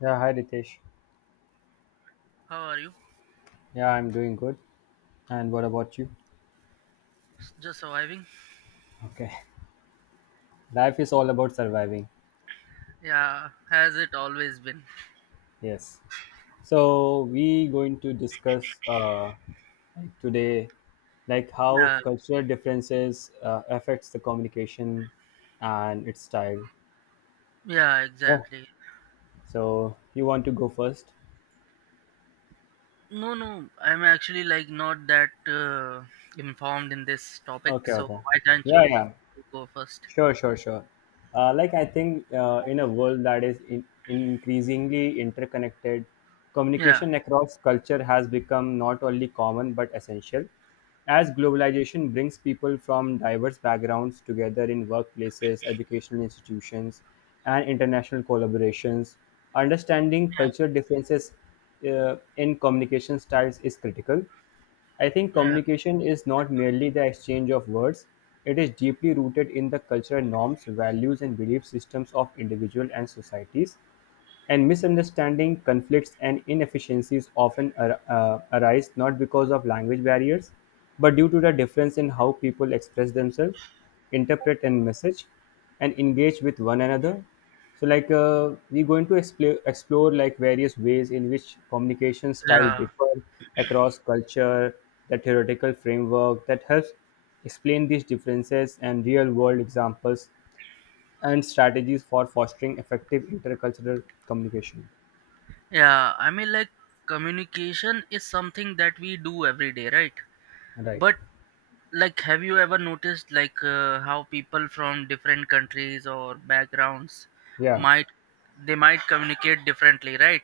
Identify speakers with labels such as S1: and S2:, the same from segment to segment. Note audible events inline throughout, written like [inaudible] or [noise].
S1: Yeah, hi Ritesh.
S2: How are you?
S1: Yeah, I'm doing good. And what about you?
S2: Just surviving?
S1: Okay. [laughs] Life is all about surviving.
S2: Yeah, has it always been?
S1: Yes. So we going to discuss like today, like how
S2: Yeah,
S1: cultural differences affects the communication and its style.
S2: yeah,
S1: Yeah.
S2: exactly.
S1: So you want to go first?
S2: No, no, I'm actually like not that informed in this topic,
S1: Okay.
S2: so
S1: Okay.
S2: why don't
S1: Yeah.
S2: you
S1: Yeah.
S2: go first?
S1: Sure, sure, sure. Like I think in a world that is increasingly interconnected,
S2: Yeah,
S1: communication across culture has become not only common but essential. As globalization brings people from diverse backgrounds together in workplaces, educational institutions, and international collaborations, understanding
S2: yeah,
S1: cultural differences in communication styles is critical. I think
S2: yeah,
S1: communication is not merely the exchange of words, it is deeply rooted in the cultural norms, values, and belief systems of individuals and societies. And misunderstanding, conflicts, and inefficiencies often arise not because of language barriers, but due to the difference in how people express themselves, interpret and message, and engage with one another. So, like, we're going to explore like various ways in which communication
S2: yeah.
S1: style differ across culture, the theoretical framework that helps explain these differences and real-world examples and strategies for fostering effective intercultural communication.
S2: Yeah. I mean, like, communication is something that we do every day, right?
S1: Right.
S2: But, like, have you ever noticed, like, how people from different countries or backgrounds
S1: Yeah.
S2: might they might communicate differently, right?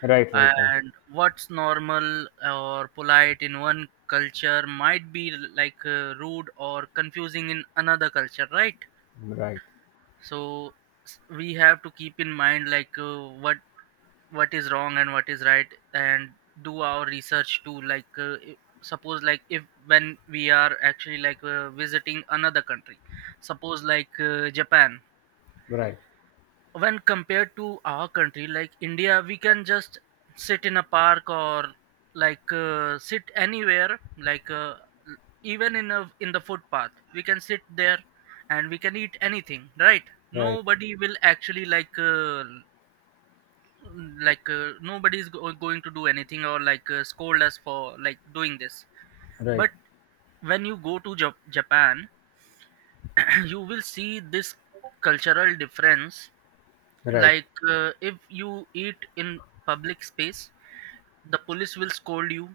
S1: Right. Right. Right.
S2: And what's normal or polite in one culture might be like rude or confusing in another culture, right?
S1: Right.
S2: So we have to keep in mind like what is wrong and what is right, and do our research too, like suppose like if when we are actually like visiting another country. Suppose like Japan,
S1: Right.
S2: when compared to our country like India, we can just sit in a park or like sit anywhere, like l- even in the footpath we can sit there and we can eat anything, right?
S1: Right.
S2: Nobody will actually nobody is going to do anything or like scold us for like doing this.
S1: Right.
S2: But when you go to Japan, [clears throat] you will see this cultural difference.
S1: Right.
S2: Like if you eat in public space, the police will scold you,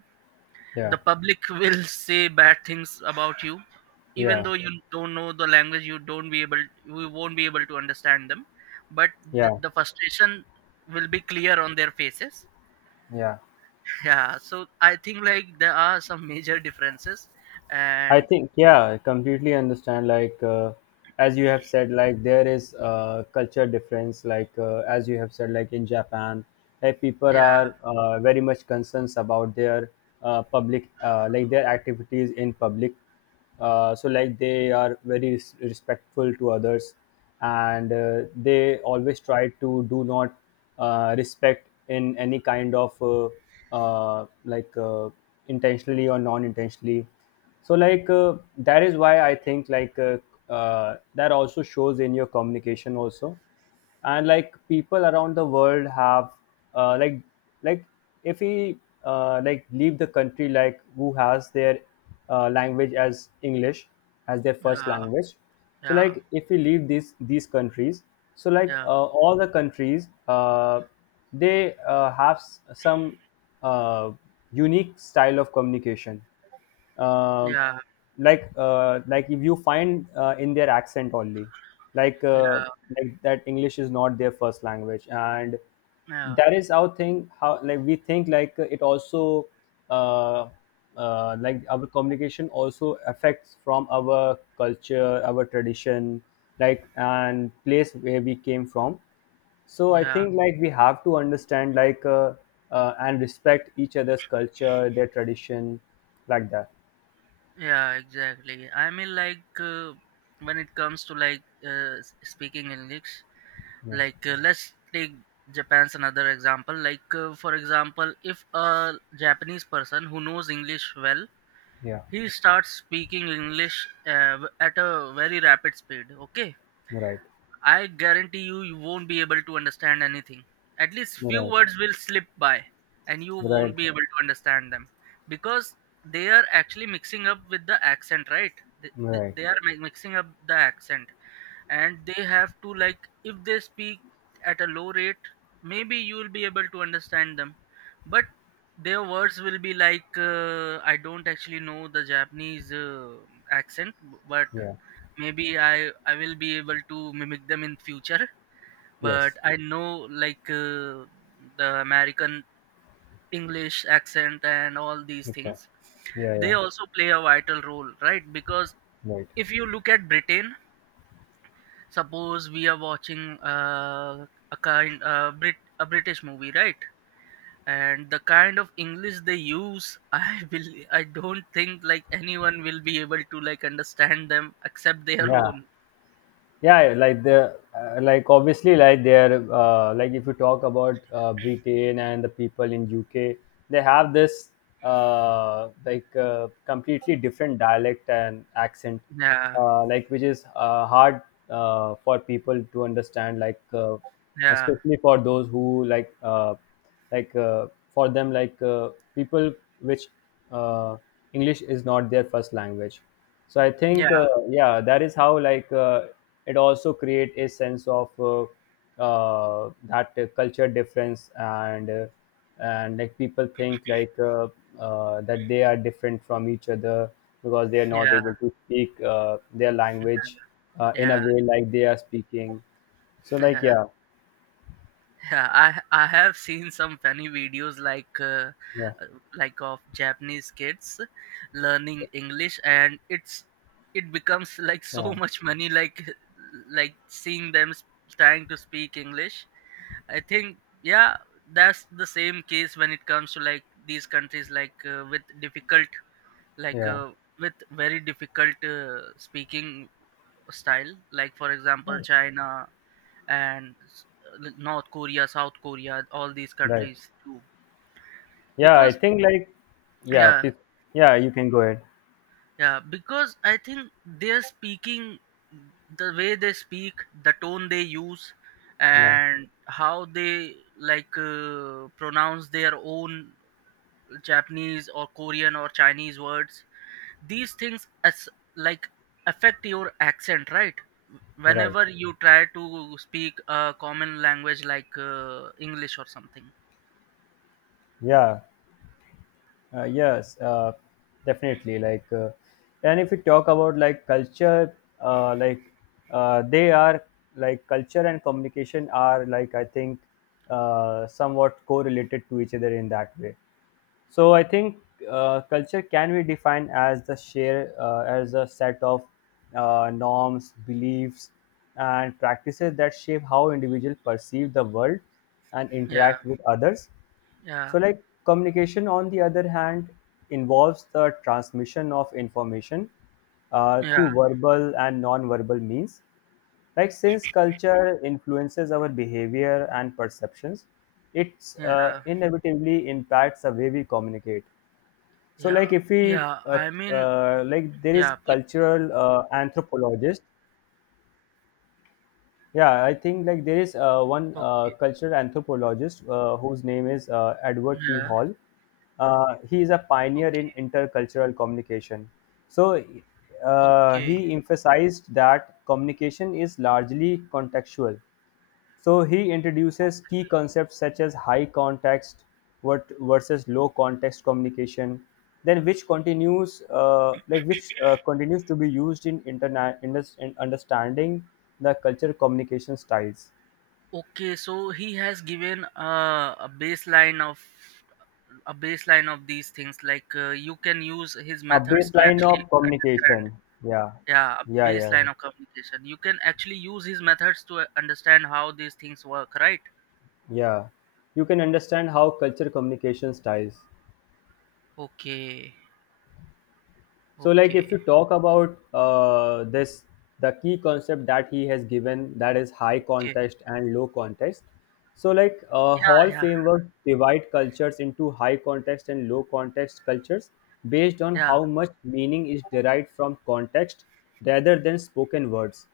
S1: Yeah.
S2: the public will [laughs] say bad things about you. Even
S1: Yeah.
S2: though you don't know the language, you don't be able you won't be able to understand them, but th-
S1: Yeah.
S2: the frustration will be clear on their faces.
S1: Yeah.
S2: Yeah, so I think like there are some major differences,
S1: I
S2: and
S1: think, yeah, I completely understand. Like, as you have said, like, there is a culture difference. Like, as you have said, like, in Japan, like, people
S2: yeah,
S1: are very much concerns about their public, like, their activities in public so like they are very respectful to others, and they always try to do not respect in any kind of like intentionally or non-intentionally. So like that is why I think like that also shows in your communication also. And like people around the world have like like if we like leave the country like who has their language as English as their first
S2: yeah,
S1: language. So
S2: yeah,
S1: like if we leave these countries, so like
S2: yeah,
S1: all the countries they have some uh, unique style of communication, uh,
S2: yeah,
S1: like if you find in their accent only, like uh,
S2: yeah,
S1: like that English is not their first language. And
S2: yeah,
S1: that is our thing how like we think, like it also uh, like our communication also affects from our culture, our tradition, like and place where we came from. So I
S2: yeah.
S1: think like we have to understand like and respect each other's culture, their tradition, like that.
S2: Yeah, exactly. I mean, like when it comes to like speaking English,
S1: Yeah,
S2: like let's take Japan's another example. Like for example, if a Japanese person who knows English well,
S1: yeah,
S2: he starts speaking English at a very rapid speed. Okay,
S1: right,
S2: I guarantee you, you won't be able to understand anything. At least few
S1: right,
S2: words will slip by, and you won't
S1: right,
S2: be able to understand them because they are actually mixing up with the accent, right? They, they,
S1: right.
S2: they are mixing up the accent, and they have to like if they speak at a low rate, maybe you will be able to understand them, but their words will be like I don't actually know the Japanese accent. But
S1: Yeah,
S2: maybe I will be able to mimic them in future. But
S1: yes,
S2: I know like the American English accent and all these
S1: okay.
S2: things,
S1: Yeah,
S2: they
S1: yeah,
S2: also play a vital role, right? Because
S1: right.
S2: if you look at Britain, suppose we are watching uh, a British movie, right? And the kind of English they use, I [laughs] will I don't think like anyone will be able to like understand them except their
S1: Yeah,
S2: own.
S1: yeah, yeah, like the like obviously like they're like if you talk about Britain and the people in UK, they have this like completely different dialect and accent,
S2: Yeah,
S1: like which is hard for people to understand, like
S2: yeah,
S1: especially for those who like for them like people which uh, English is not their first language. So I
S2: yeah,
S1: think yeah, that is how like it also create a sense of that culture difference, and like people think like that they are different from each other because they are not
S2: yeah.
S1: able to speak their language in a
S2: Yeah,
S1: way like they are speaking, so
S2: [laughs]
S1: like
S2: yeah,
S1: yeah.
S2: yeah. I have seen some funny videos,
S1: Yeah.
S2: uh, like of Japanese kids learning English, and it becomes like so
S1: Oh,
S2: [laughs] much money. Like seeing them trying to speak English. I think, yeah, that's the same case when it comes to like these countries like like
S1: yeah.
S2: uh, with very difficult speaking style. Like for example, China, and North Korea, South Korea, all these
S1: Right.
S2: countries too.
S1: Yeah, I
S2: Because
S1: think like yeah,
S2: Yeah,
S1: please. Yeah, you can go ahead.
S2: yeah, because I think they're speaking the way they speak, the tone they use,
S1: Yeah.
S2: and how they like pronounce their own Japanese or Korean or Chinese words. These things as like affect your accent, right?
S1: Right.
S2: Whenever you try to speak a common language like English or something.
S1: Yeah. Yes, definitely. Like, and if we talk about like culture, like they are, like culture and communication are, like I think somewhat correlated to each other in that way. So I think culture can be defined as the share as a set of norms, beliefs, and practices that shape how individuals perceive the world and
S2: Yeah.
S1: interact with others.
S2: Yeah,
S1: So like communication on the other hand involves the transmission of information
S2: yeah,
S1: through verbal and non-verbal means. Like since culture influences our behavior and perceptions, it's
S2: yeah,
S1: inevitably impacts the way we communicate. So
S2: yeah,
S1: like if we
S2: yeah. I mean,
S1: like there is
S2: yeah,
S1: cultural anthropologist. Yeah, I think like there is one
S2: okay,
S1: cultural anthropologist whose name is Edward T.
S2: yeah,
S1: Hall. He is a pioneer
S2: okay,
S1: in intercultural communication. So
S2: okay,
S1: he emphasized that communication is largely contextual. So he introduces key concepts such as high context what versus low context communication, then which continues like which continues to be used in in understanding the culture communication styles.
S2: okay. So he has given a baseline of these things. Like you can use his
S1: A
S2: methods to
S1: baseline
S2: actually
S1: of
S2: understand.
S1: communication. Yeah,
S2: Yeah, a
S1: yeah, yeah, yeah.
S2: baseline of communication. You can actually use his methods to understand how these things work, right?
S1: Yeah. You can understand how culture communication styles.
S2: Okay,
S1: So, like if
S2: okay,
S1: you talk about this, the key concept that he has given, that is high
S2: okay.
S1: context and low context. So, like
S2: Yeah,
S1: Hall
S2: yeah,
S1: framework divide cultures into high context and low context cultures based on
S2: yeah.
S1: how much meaning is derived from context rather than spoken words.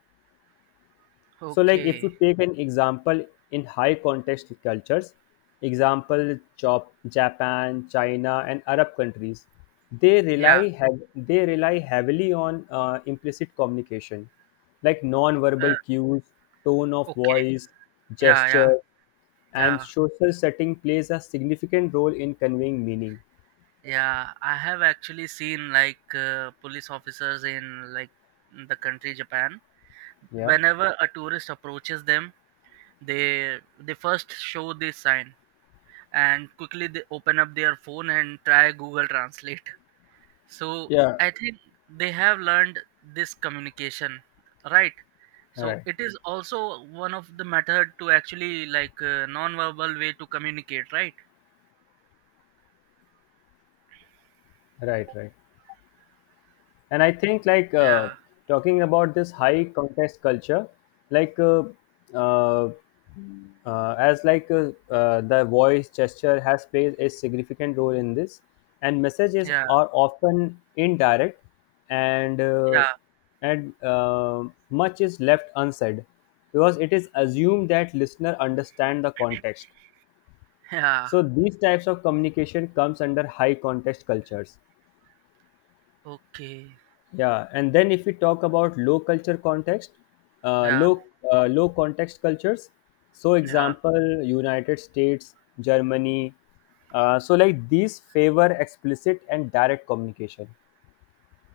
S1: So, like if
S2: Okay,
S1: you take an example, in high context cultures, example chop, Japan, China, and Arab countries,
S2: yeah.
S1: they rely heavily on implicit communication, like
S2: Uh,
S1: non-verbal cues, tone of
S2: okay,
S1: voice,
S2: yeah,
S1: gesture,
S2: yeah.
S1: and
S2: Yeah,
S1: social setting plays a significant role in conveying meaning.
S2: yeah. I have actually seen like police officers in like the country Japan.
S1: Yeah.
S2: Whenever a tourist approaches them, they first show this sign and quickly they open up their phone and try Google Translate. So
S1: Yeah.
S2: I think they have learned this communication, right? So
S1: Right.
S2: it is also one of the method to actually like non-verbal way to communicate, right?
S1: Right. Right. And I think like
S2: Yeah,
S1: talking about this high context culture, like uh, as like the voice gesture has played a significant role in this, and messages
S2: yeah,
S1: are often indirect, and
S2: yeah,
S1: uh, and much is left unsaid because it is assumed that listener understand the context,
S2: [laughs] yeah.
S1: so these types of communication comes under high context cultures.
S2: Okay.
S1: Yeah, and then if we talk about low culture context,
S2: Yeah,
S1: low low context cultures. So,
S2: yeah,
S1: example, United States, Germany. So, like these favor explicit and direct communication.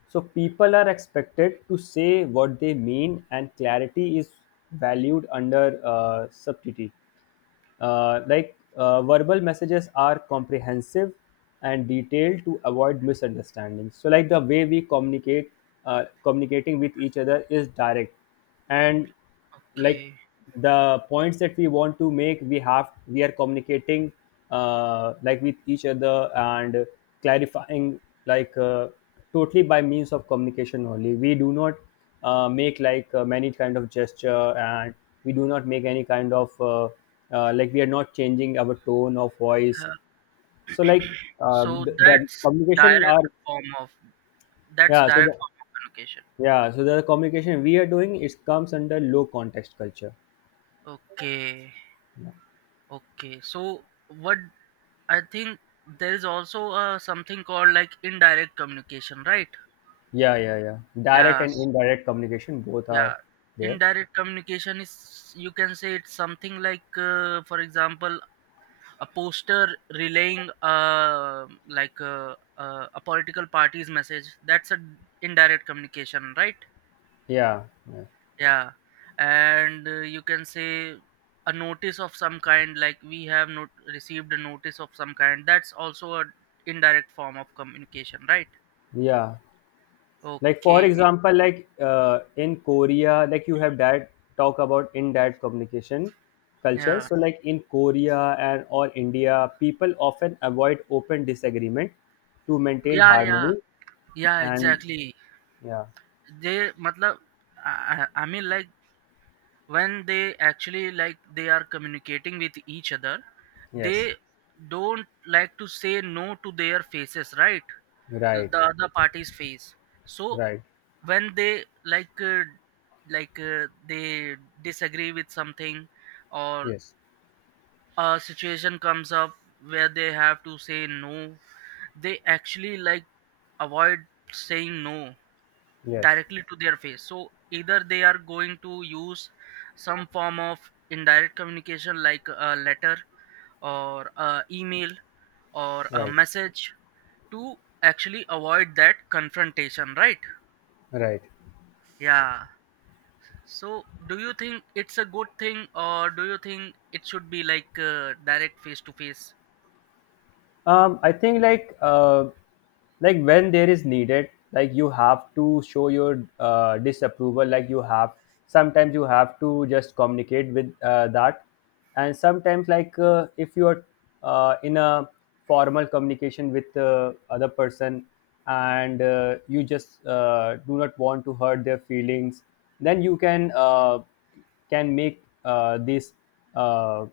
S1: So, people are expected to say what they mean, and clarity is valued under subtlety. Like verbal messages are comprehensive and detailed to avoid misunderstandings. So, like the way we communicating with each other is direct, and like
S2: okay.
S1: the points that we want to make, we are communicating like with each other and clarifying like totally by means of communication only. We do not make like many kind of gesture, and we do not make any kind of like we are not changing our tone of voice.
S2: Yeah.
S1: So like
S2: So
S1: the
S2: that's
S1: communication
S2: direct
S1: are.
S2: form of
S1: Yeah, so the,
S2: communication.
S1: yeah so the communication we are doing, it comes under low context culture.
S2: Okay,
S1: Yeah,
S2: okay. So what I think, there is also something called like indirect communication, right?
S1: yeah, yeah, yeah. Direct and
S2: Yes,
S1: indirect communication, both
S2: yeah.
S1: are there.
S2: Indirect communication is, you can say, it's something like, for example, a poster relaying a political party's message. That's a indirect communication, right?
S1: Yeah, yeah,
S2: Yeah, and you can say a notice of some kind, like we have not received a notice of some kind. That's also a indirect form of communication, right?
S1: yeah. Like for
S2: Okay.
S1: example, like in Korea, like you have that talk about in that communication culture.
S2: Yeah.
S1: So like in Korea and or India, people often avoid open disagreement to maintain
S2: Yeah. Yeah.
S1: harmony,
S2: Yeah.
S1: and
S2: Exactly.
S1: yeah.
S2: They, matlab, I mean, like when they actually like they are communicating with each other,
S1: Yes.
S2: they don't like to say no to their faces, right?
S1: Right.
S2: The other party's face. So
S1: Right.
S2: when they like they disagree with something, or
S1: Yes.
S2: a situation comes up where they have to say no, they actually like avoid saying no
S1: Yes.
S2: directly to their face. So either they are going to use some form of indirect communication, like a letter or a email or a
S1: Right.
S2: message, to actually avoid that confrontation, right?
S1: Right.
S2: Yeah. So, do you think it's a good thing, or do you think it should be like direct face to face?
S1: I think like when there is needed, like you have to show your disapproval. Like you have sometimes you have to just communicate with that, and sometimes like if you are in a formal communication with the other person, and you just do not want to hurt their feelings, then you can make this uh,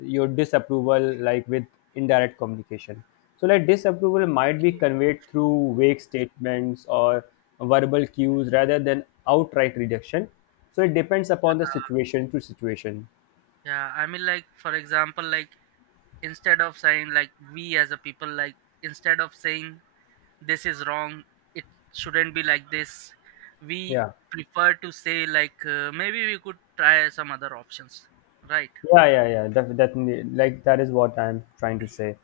S1: your disapproval like with indirect communication. So like disapproval might be conveyed through vague statements or verbal cues rather than outright rejection, so it depends upon the situation to situation.
S2: Yeah, I mean, like for example, like instead of saying like, we as a people, like instead of saying this is wrong, it shouldn't be like this. We
S1: Yeah,
S2: prefer to say like maybe we could try some other options, right?
S1: yeah, yeah, yeah, definitely, like that is what I'm trying to say.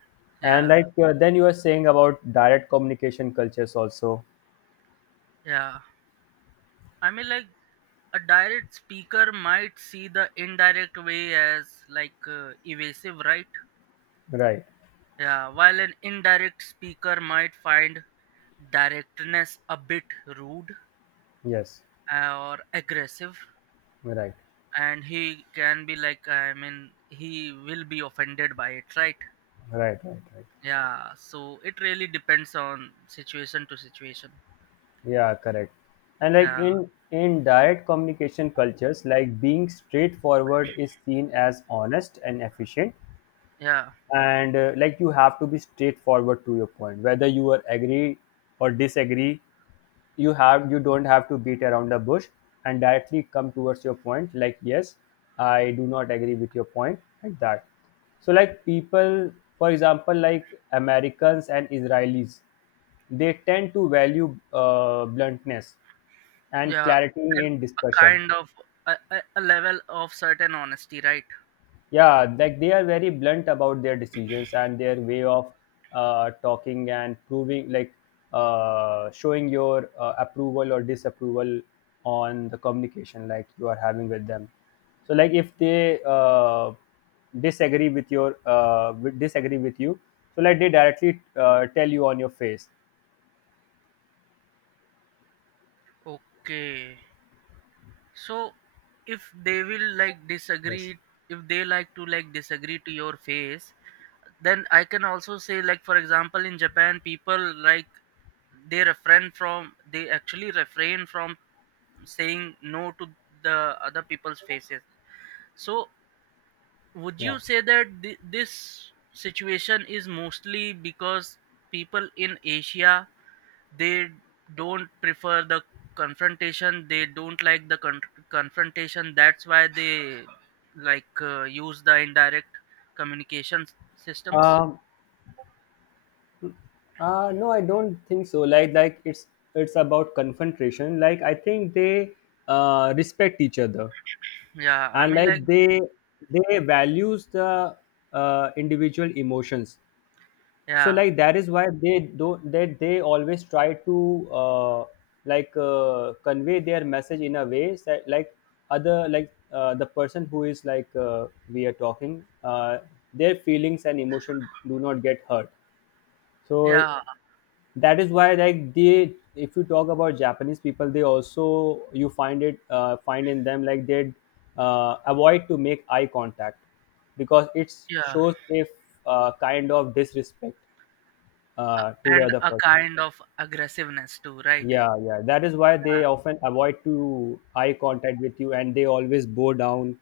S1: And
S2: Yeah,
S1: like then you are saying about direct communication cultures also.
S2: yeah. I mean, like a direct speaker might see the indirect way as like evasive, right?
S1: Right.
S2: Yeah, while an indirect speaker might find directness a bit rude
S1: Yes.
S2: or aggressive,
S1: Right. Right.
S2: and he can be like, I mean, he will be offended by it, right?
S1: Right. Right.
S2: Yeah, so it really depends on situation to situation.
S1: Yeah, correct. And like
S2: Yeah,
S1: in direct communication cultures, like being straightforward is seen as honest and efficient,
S2: yeah,
S1: and like you have to be straightforward to your point whether you are agree or disagree. You have you don't have to beat around the bush and directly come towards your point, like yes, I do not agree with your point, like that. So like people, for example like Americans and Israelis, they tend to value bluntness and
S2: yeah,
S1: clarity
S2: and
S1: in
S2: a
S1: discussion.
S2: kind of a level of certain honesty, right?
S1: Yeah, like they are very blunt about their decisions and their way of talking and proving, like showing your approval or disapproval on the communication like you are having with them. So like if they disagree with your disagree with you, so like they directly tell you on your face.
S2: Okay, so if they will like
S1: Yes.
S2: disagree, if they like to like disagree to your face, then I can also say, like for example, in Japan, people like they refrain from they actually refrain from saying no to the other people's faces. So would you
S1: Yeah.
S2: say that this situation is mostly because people in Asia, they don't prefer the confrontation, they don't like the confrontation, that's why they like use the indirect communication systems.
S1: um, no, I don't think so. Like, it's about confrontation. Like, I think they respect each other,
S2: Yeah, I
S1: and
S2: mean, like.
S1: like they values the individual emotions. So,
S2: Yeah,
S1: like that is why they don't that they always try to convey their message in a way that like other like the person who is like we are talking, their feelings and emotion do not get hurt. So
S2: yeah,
S1: that is why they, if you talk about japanese people, they also you find it find in them like they avoid to make eye contact because it
S2: yeah.
S1: shows if kind of disrespect to the
S2: And
S1: other
S2: a
S1: person.
S2: kind of aggressiveness too, right?
S1: Yeah, yeah, that is why
S2: Uh,
S1: they often avoid to eye contact with you and they always bow down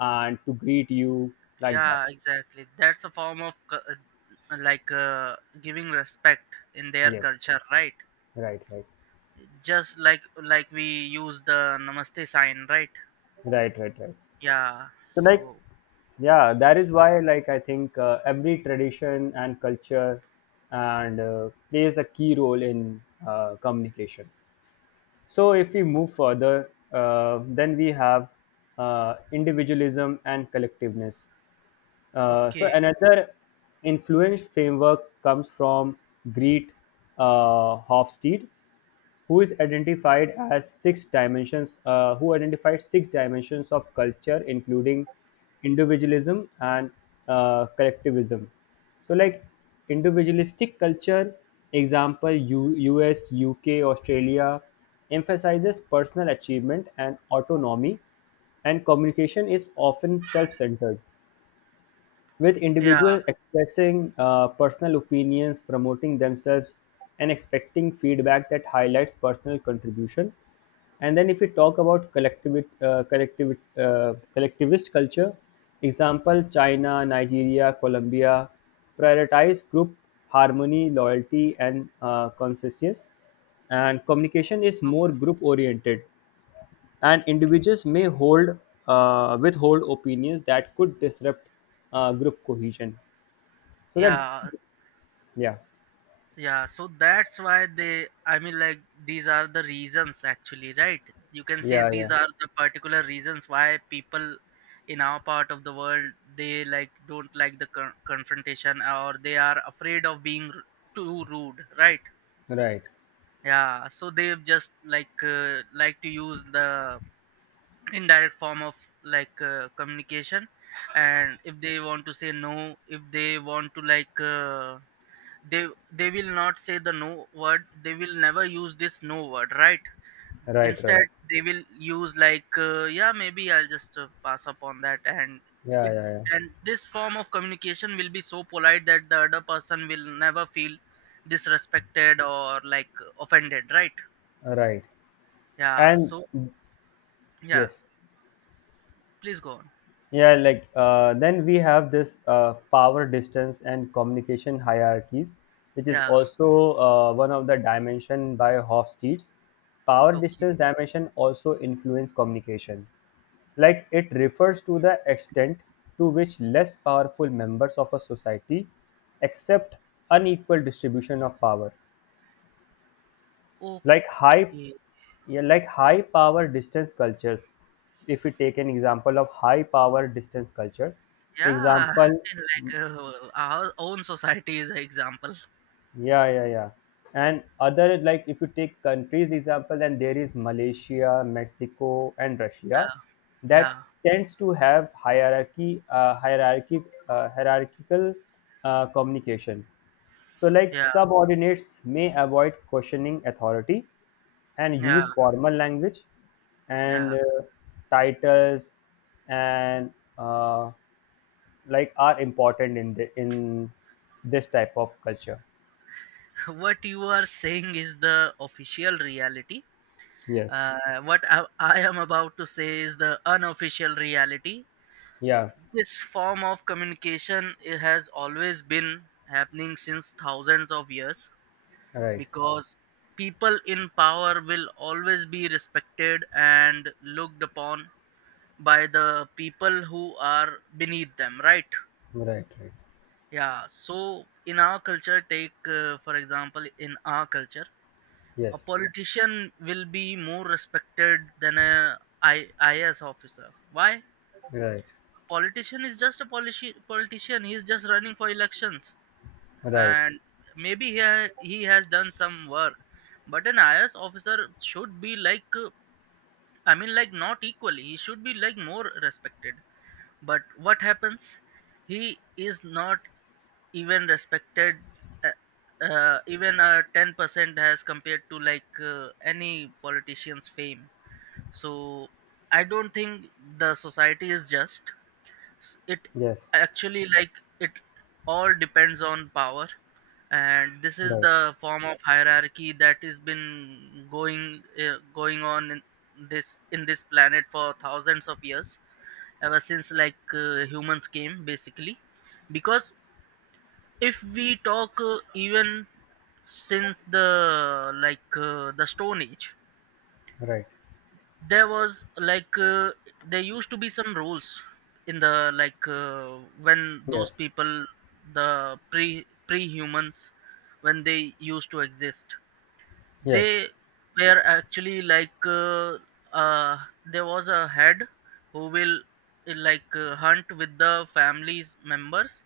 S1: and to greet you like that.
S2: yeah, exactly. That's a form of giving respect in their
S1: Yes.
S2: culture, right?
S1: right right
S2: Just like we use the namaste sign, right?
S1: right right right
S2: Yeah.
S1: So like,
S2: So
S1: yeah, that is why I think every tradition and culture and plays a key role in communication. So if we move further, then we have individualism and collectiveness. So
S2: okay.
S1: another influence framework comes from Greet Hofstede, who identified six dimensions of culture, including individualism and collectivism. So, like individualistic culture, example U.S., U.K., Australia, emphasizes personal achievement and autonomy, and communication is often self-centered, with
S2: Yeah.
S1: individuals expressing personal opinions, promoting themselves, and expecting feedback that highlights personal contribution. And then, if we talk about collectivist culture, example China, Nigeria, Colombia, prioritize group harmony, loyalty, and consensus. And communication is more
S2: Okay.
S1: group oriented, and individuals may hold withhold opinions that could disrupt group cohesion. So that,
S2: Yeah.
S1: yeah,
S2: Yeah, so that's why they, I mean, like, these are the reasons actually, right? You can say
S1: yeah,
S2: these
S1: yeah,
S2: are the particular reasons why people in our part of the world, they like don't like the confrontation, or they are afraid of being too rude, right?
S1: right,
S2: Yeah, so they just like to use the indirect form of like communication. And if they want to say no, if they want to like. They will not say the no word, they will never use this no word, right?
S1: right, right,
S2: Instead, they will use like yeah, maybe I'll just pass up on that, and it
S1: yeah, yeah, yeah,
S2: and this form of communication will be so polite that the other person will never feel disrespected or like offended, right?
S1: right,
S2: Yeah.
S1: and
S2: So yeah,
S1: yes.
S2: please go on.
S1: Yeah, then we have this power distance and communication hierarchies, which is
S2: Yeah,
S1: also one of the dimension by Hofstede's. Power
S2: okay,
S1: distance dimension also influence communication. Like it refers to the extent to which less powerful members of a society accept unequal distribution of power, like high,
S2: okay,
S1: yeah, like high power distance cultures, if we take an example of high power distance cultures,
S2: yeah,
S1: example.
S2: [laughs] like our own society is an example.
S1: Yeah, yeah, yeah. And other, like if you take countries example, then there is Malaysia, Mexico, and Russia
S2: Yeah,
S1: that
S2: yeah,
S1: tends to have hierarchical communication. So like
S2: yeah,
S1: subordinates may avoid questioning authority and
S2: yeah,
S1: use formal language and
S2: yeah.
S1: titles and uh, like are important in the in this type of culture.
S2: So, what you are saying is the official reality.
S1: Yes.
S2: Uh, what I am about to say is the unofficial reality.
S1: Yeah,
S2: This form of communication, it has always been happening since thousands of years,
S1: right,
S2: because people in power will always be respected and looked upon by the people who are beneath them, right?
S1: right, right.
S2: Yeah, so in our culture, take for example, in our culture a
S1: Yes,
S2: politician will be more respected than a IAS officer. Why?
S1: right,
S2: Politician is just a politician. He is just running for elections,
S1: right.
S2: and maybe he has done some work, but an IAS officer should be like I mean, like not equally. He should be like more respected. But what happens? He is not even respected. Even a 10% as compared to like any politician's fame. So I don't think the society is just, it
S1: Yes,
S2: actually, like it all depends on power. And this is
S1: right,
S2: the form of hierarchy that has been going on in this planet for thousands of years, ever since like humans came basically. Because if we talk even since the stone age,
S1: right.
S2: there was like there used to be some rules in the, like when those
S1: Yes,
S2: people, the pre humans, when they used to exist,
S1: yes,
S2: they were actually uh, there was a head who will hunt with the family's members,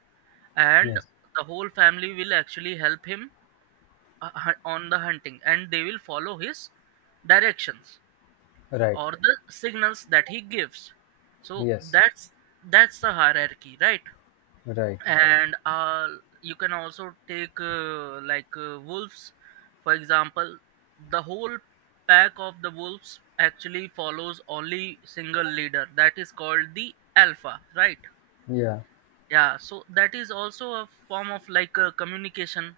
S2: and
S1: yes,
S2: the whole family will actually help him on the hunting, and they will follow his directions
S1: right.
S2: or the signals that he gives. So
S1: Yes,
S2: that's that's the hierarchy, right?
S1: right.
S2: And you can also take wolves, for example. The whole pack of the wolves actually follows only single leader, that is called the alpha, right?
S1: Yeah.
S2: Yeah, so that is also a form of like a communication,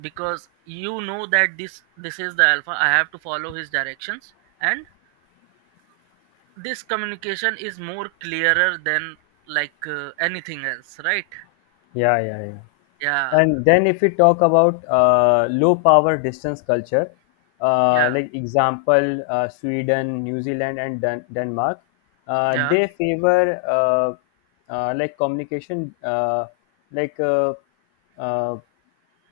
S2: because you know that this is the alpha, I have to follow his directions, and this communication is more clearer than like anything else, right?
S1: Yeah, yeah, yeah.
S2: Yeah,
S1: And then if we talk about low power distance culture,
S2: yeah,
S1: like example Sweden, New Zealand, and Denmark,
S2: yeah.
S1: they favor like communication, like uh, uh,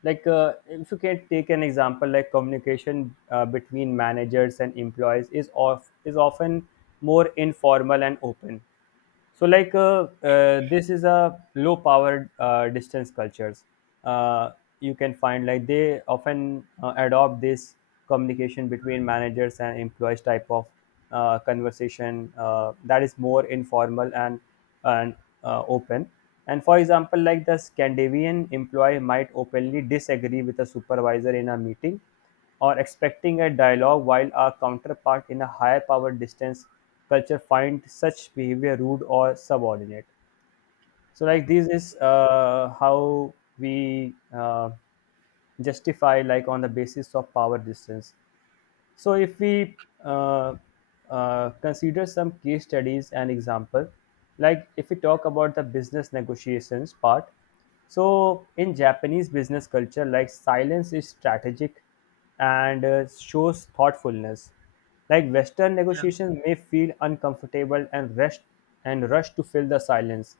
S1: like if you can take an example, like communication between managers and employees is often more informal and open. So, like, this is a low powered distance cultures. Uh, you can find like they often adopt this communication between managers and employees type of conversation that is more informal and open. And for example, like the Scandinavian employee might openly disagree with a supervisor in a meeting, or expecting a dialogue, while our counterpart in a higher power distance culture find such behavior rude or subordinate. So
S2: Oh,
S1: like this is how we justify like on the basis of power distance. So, if we uh, consider some case studies and example, like if we talk about the business negotiations part, so in Japanese business culture, like silence is strategic and shows thoughtfulness. Like Western
S2: yeah,
S1: negotiations may feel uncomfortable and rush to fill the silence,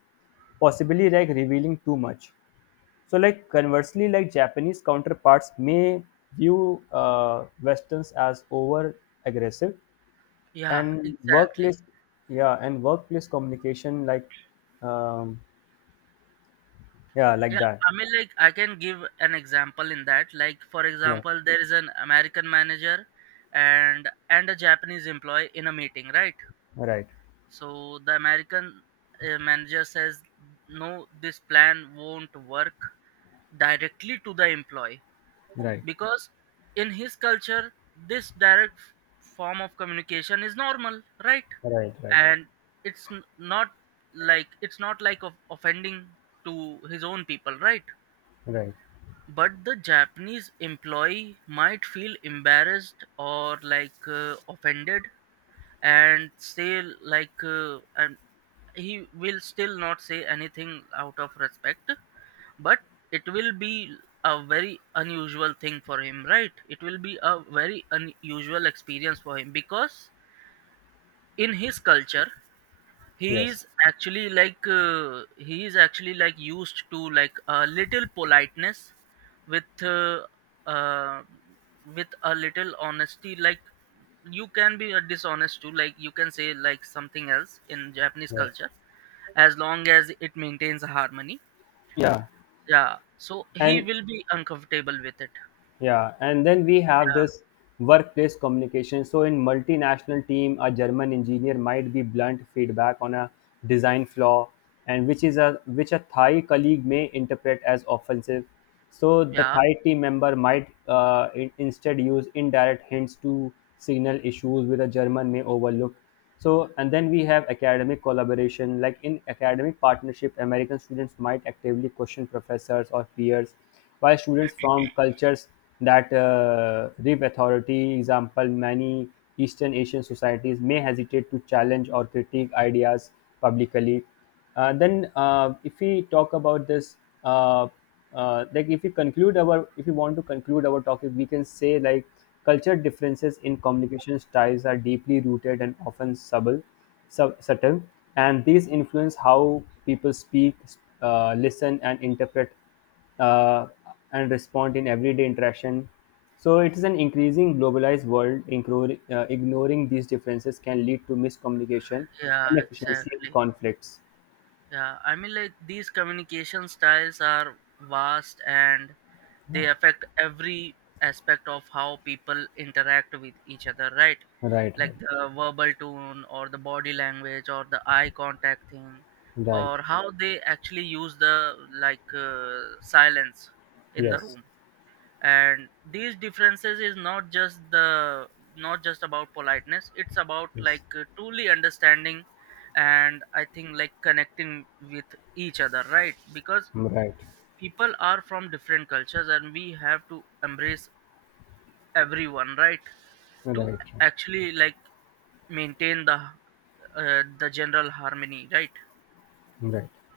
S1: possibly like revealing too much. So, like conversely, like Japanese counterparts may view Westerns as over aggressive,
S2: yeah,
S1: and
S2: exactly,
S1: workplace, yeah, and workplace communication, like, um, yeah, like
S2: yeah.
S1: that.
S2: I mean, like I can give an example in that, like for
S1: Yeah,
S2: example, there is an American manager, and a Japanese employee in a meeting, right?
S1: right,
S2: So the American manager says, no, this plan won't work, directly to the employee,
S1: right,
S2: because in his culture this direct form of communication is normal, right?
S1: right, right,
S2: And it's not like, it's not like of offending to his own people, right?
S1: right.
S2: But the Japanese employee might feel embarrassed or like offended, and say like and he will still not say anything out of respect. But it will be a very unusual thing for him, right? It will be a very unusual experience for him, because in his culture
S1: Yes,
S2: he is actually like used to like a little politeness, with uh, uh, with a little honesty. Like you can be dishonest too, like you can say like something else in Japanese
S1: yes,
S2: culture as long as it maintains harmony.
S1: yeah,
S2: Yeah, so he
S1: and.
S2: will be uncomfortable with it.
S1: Yeah, and then we have this
S2: Yeah,
S1: workplace communication. So in multinational team, a German engineer might be blunt feedback on a design flaw, and which is a which a Thai colleague may interpret as offensive. So the
S2: yeah,
S1: Thai team member might instead use indirect hints to signal issues with a German may overlook. So and then we have academic collaboration. Like in academic partnership, American students might actively question professors or peers by students from cultures that rip authority. Example: many Eastern Asian societies may hesitate to challenge or critique ideas publicly. If we talk about this, uh, like if we want to conclude our topic, we can say like culture differences in communication styles are deeply rooted and often subtle, and these influence how people speak, listen, and interpret uh, and respond in everyday interaction. So it is an increasing globalized world. Ignoring these differences can lead to miscommunication,
S2: yeah,
S1: inefficiency, and
S2: exactly.
S1: conflicts.
S2: Yeah, I mean, like these communication styles are vast and they affect every aspect of how people interact with each other, right?
S1: Right,
S2: Like
S1: right,
S2: the verbal tone, or the body language, or the eye contact thing,
S1: right.
S2: or how they actually use the like silence in the
S1: Yes,
S2: room. And these differences is not just about politeness, it's about
S1: yes.
S2: like truly understanding, and I think like connecting with each other, right? Because
S1: Right,
S2: people are from different cultures and we have to embrace everyone, right?
S1: right,
S2: To
S1: right.
S2: actually like maintain the general harmony, right?
S1: Right.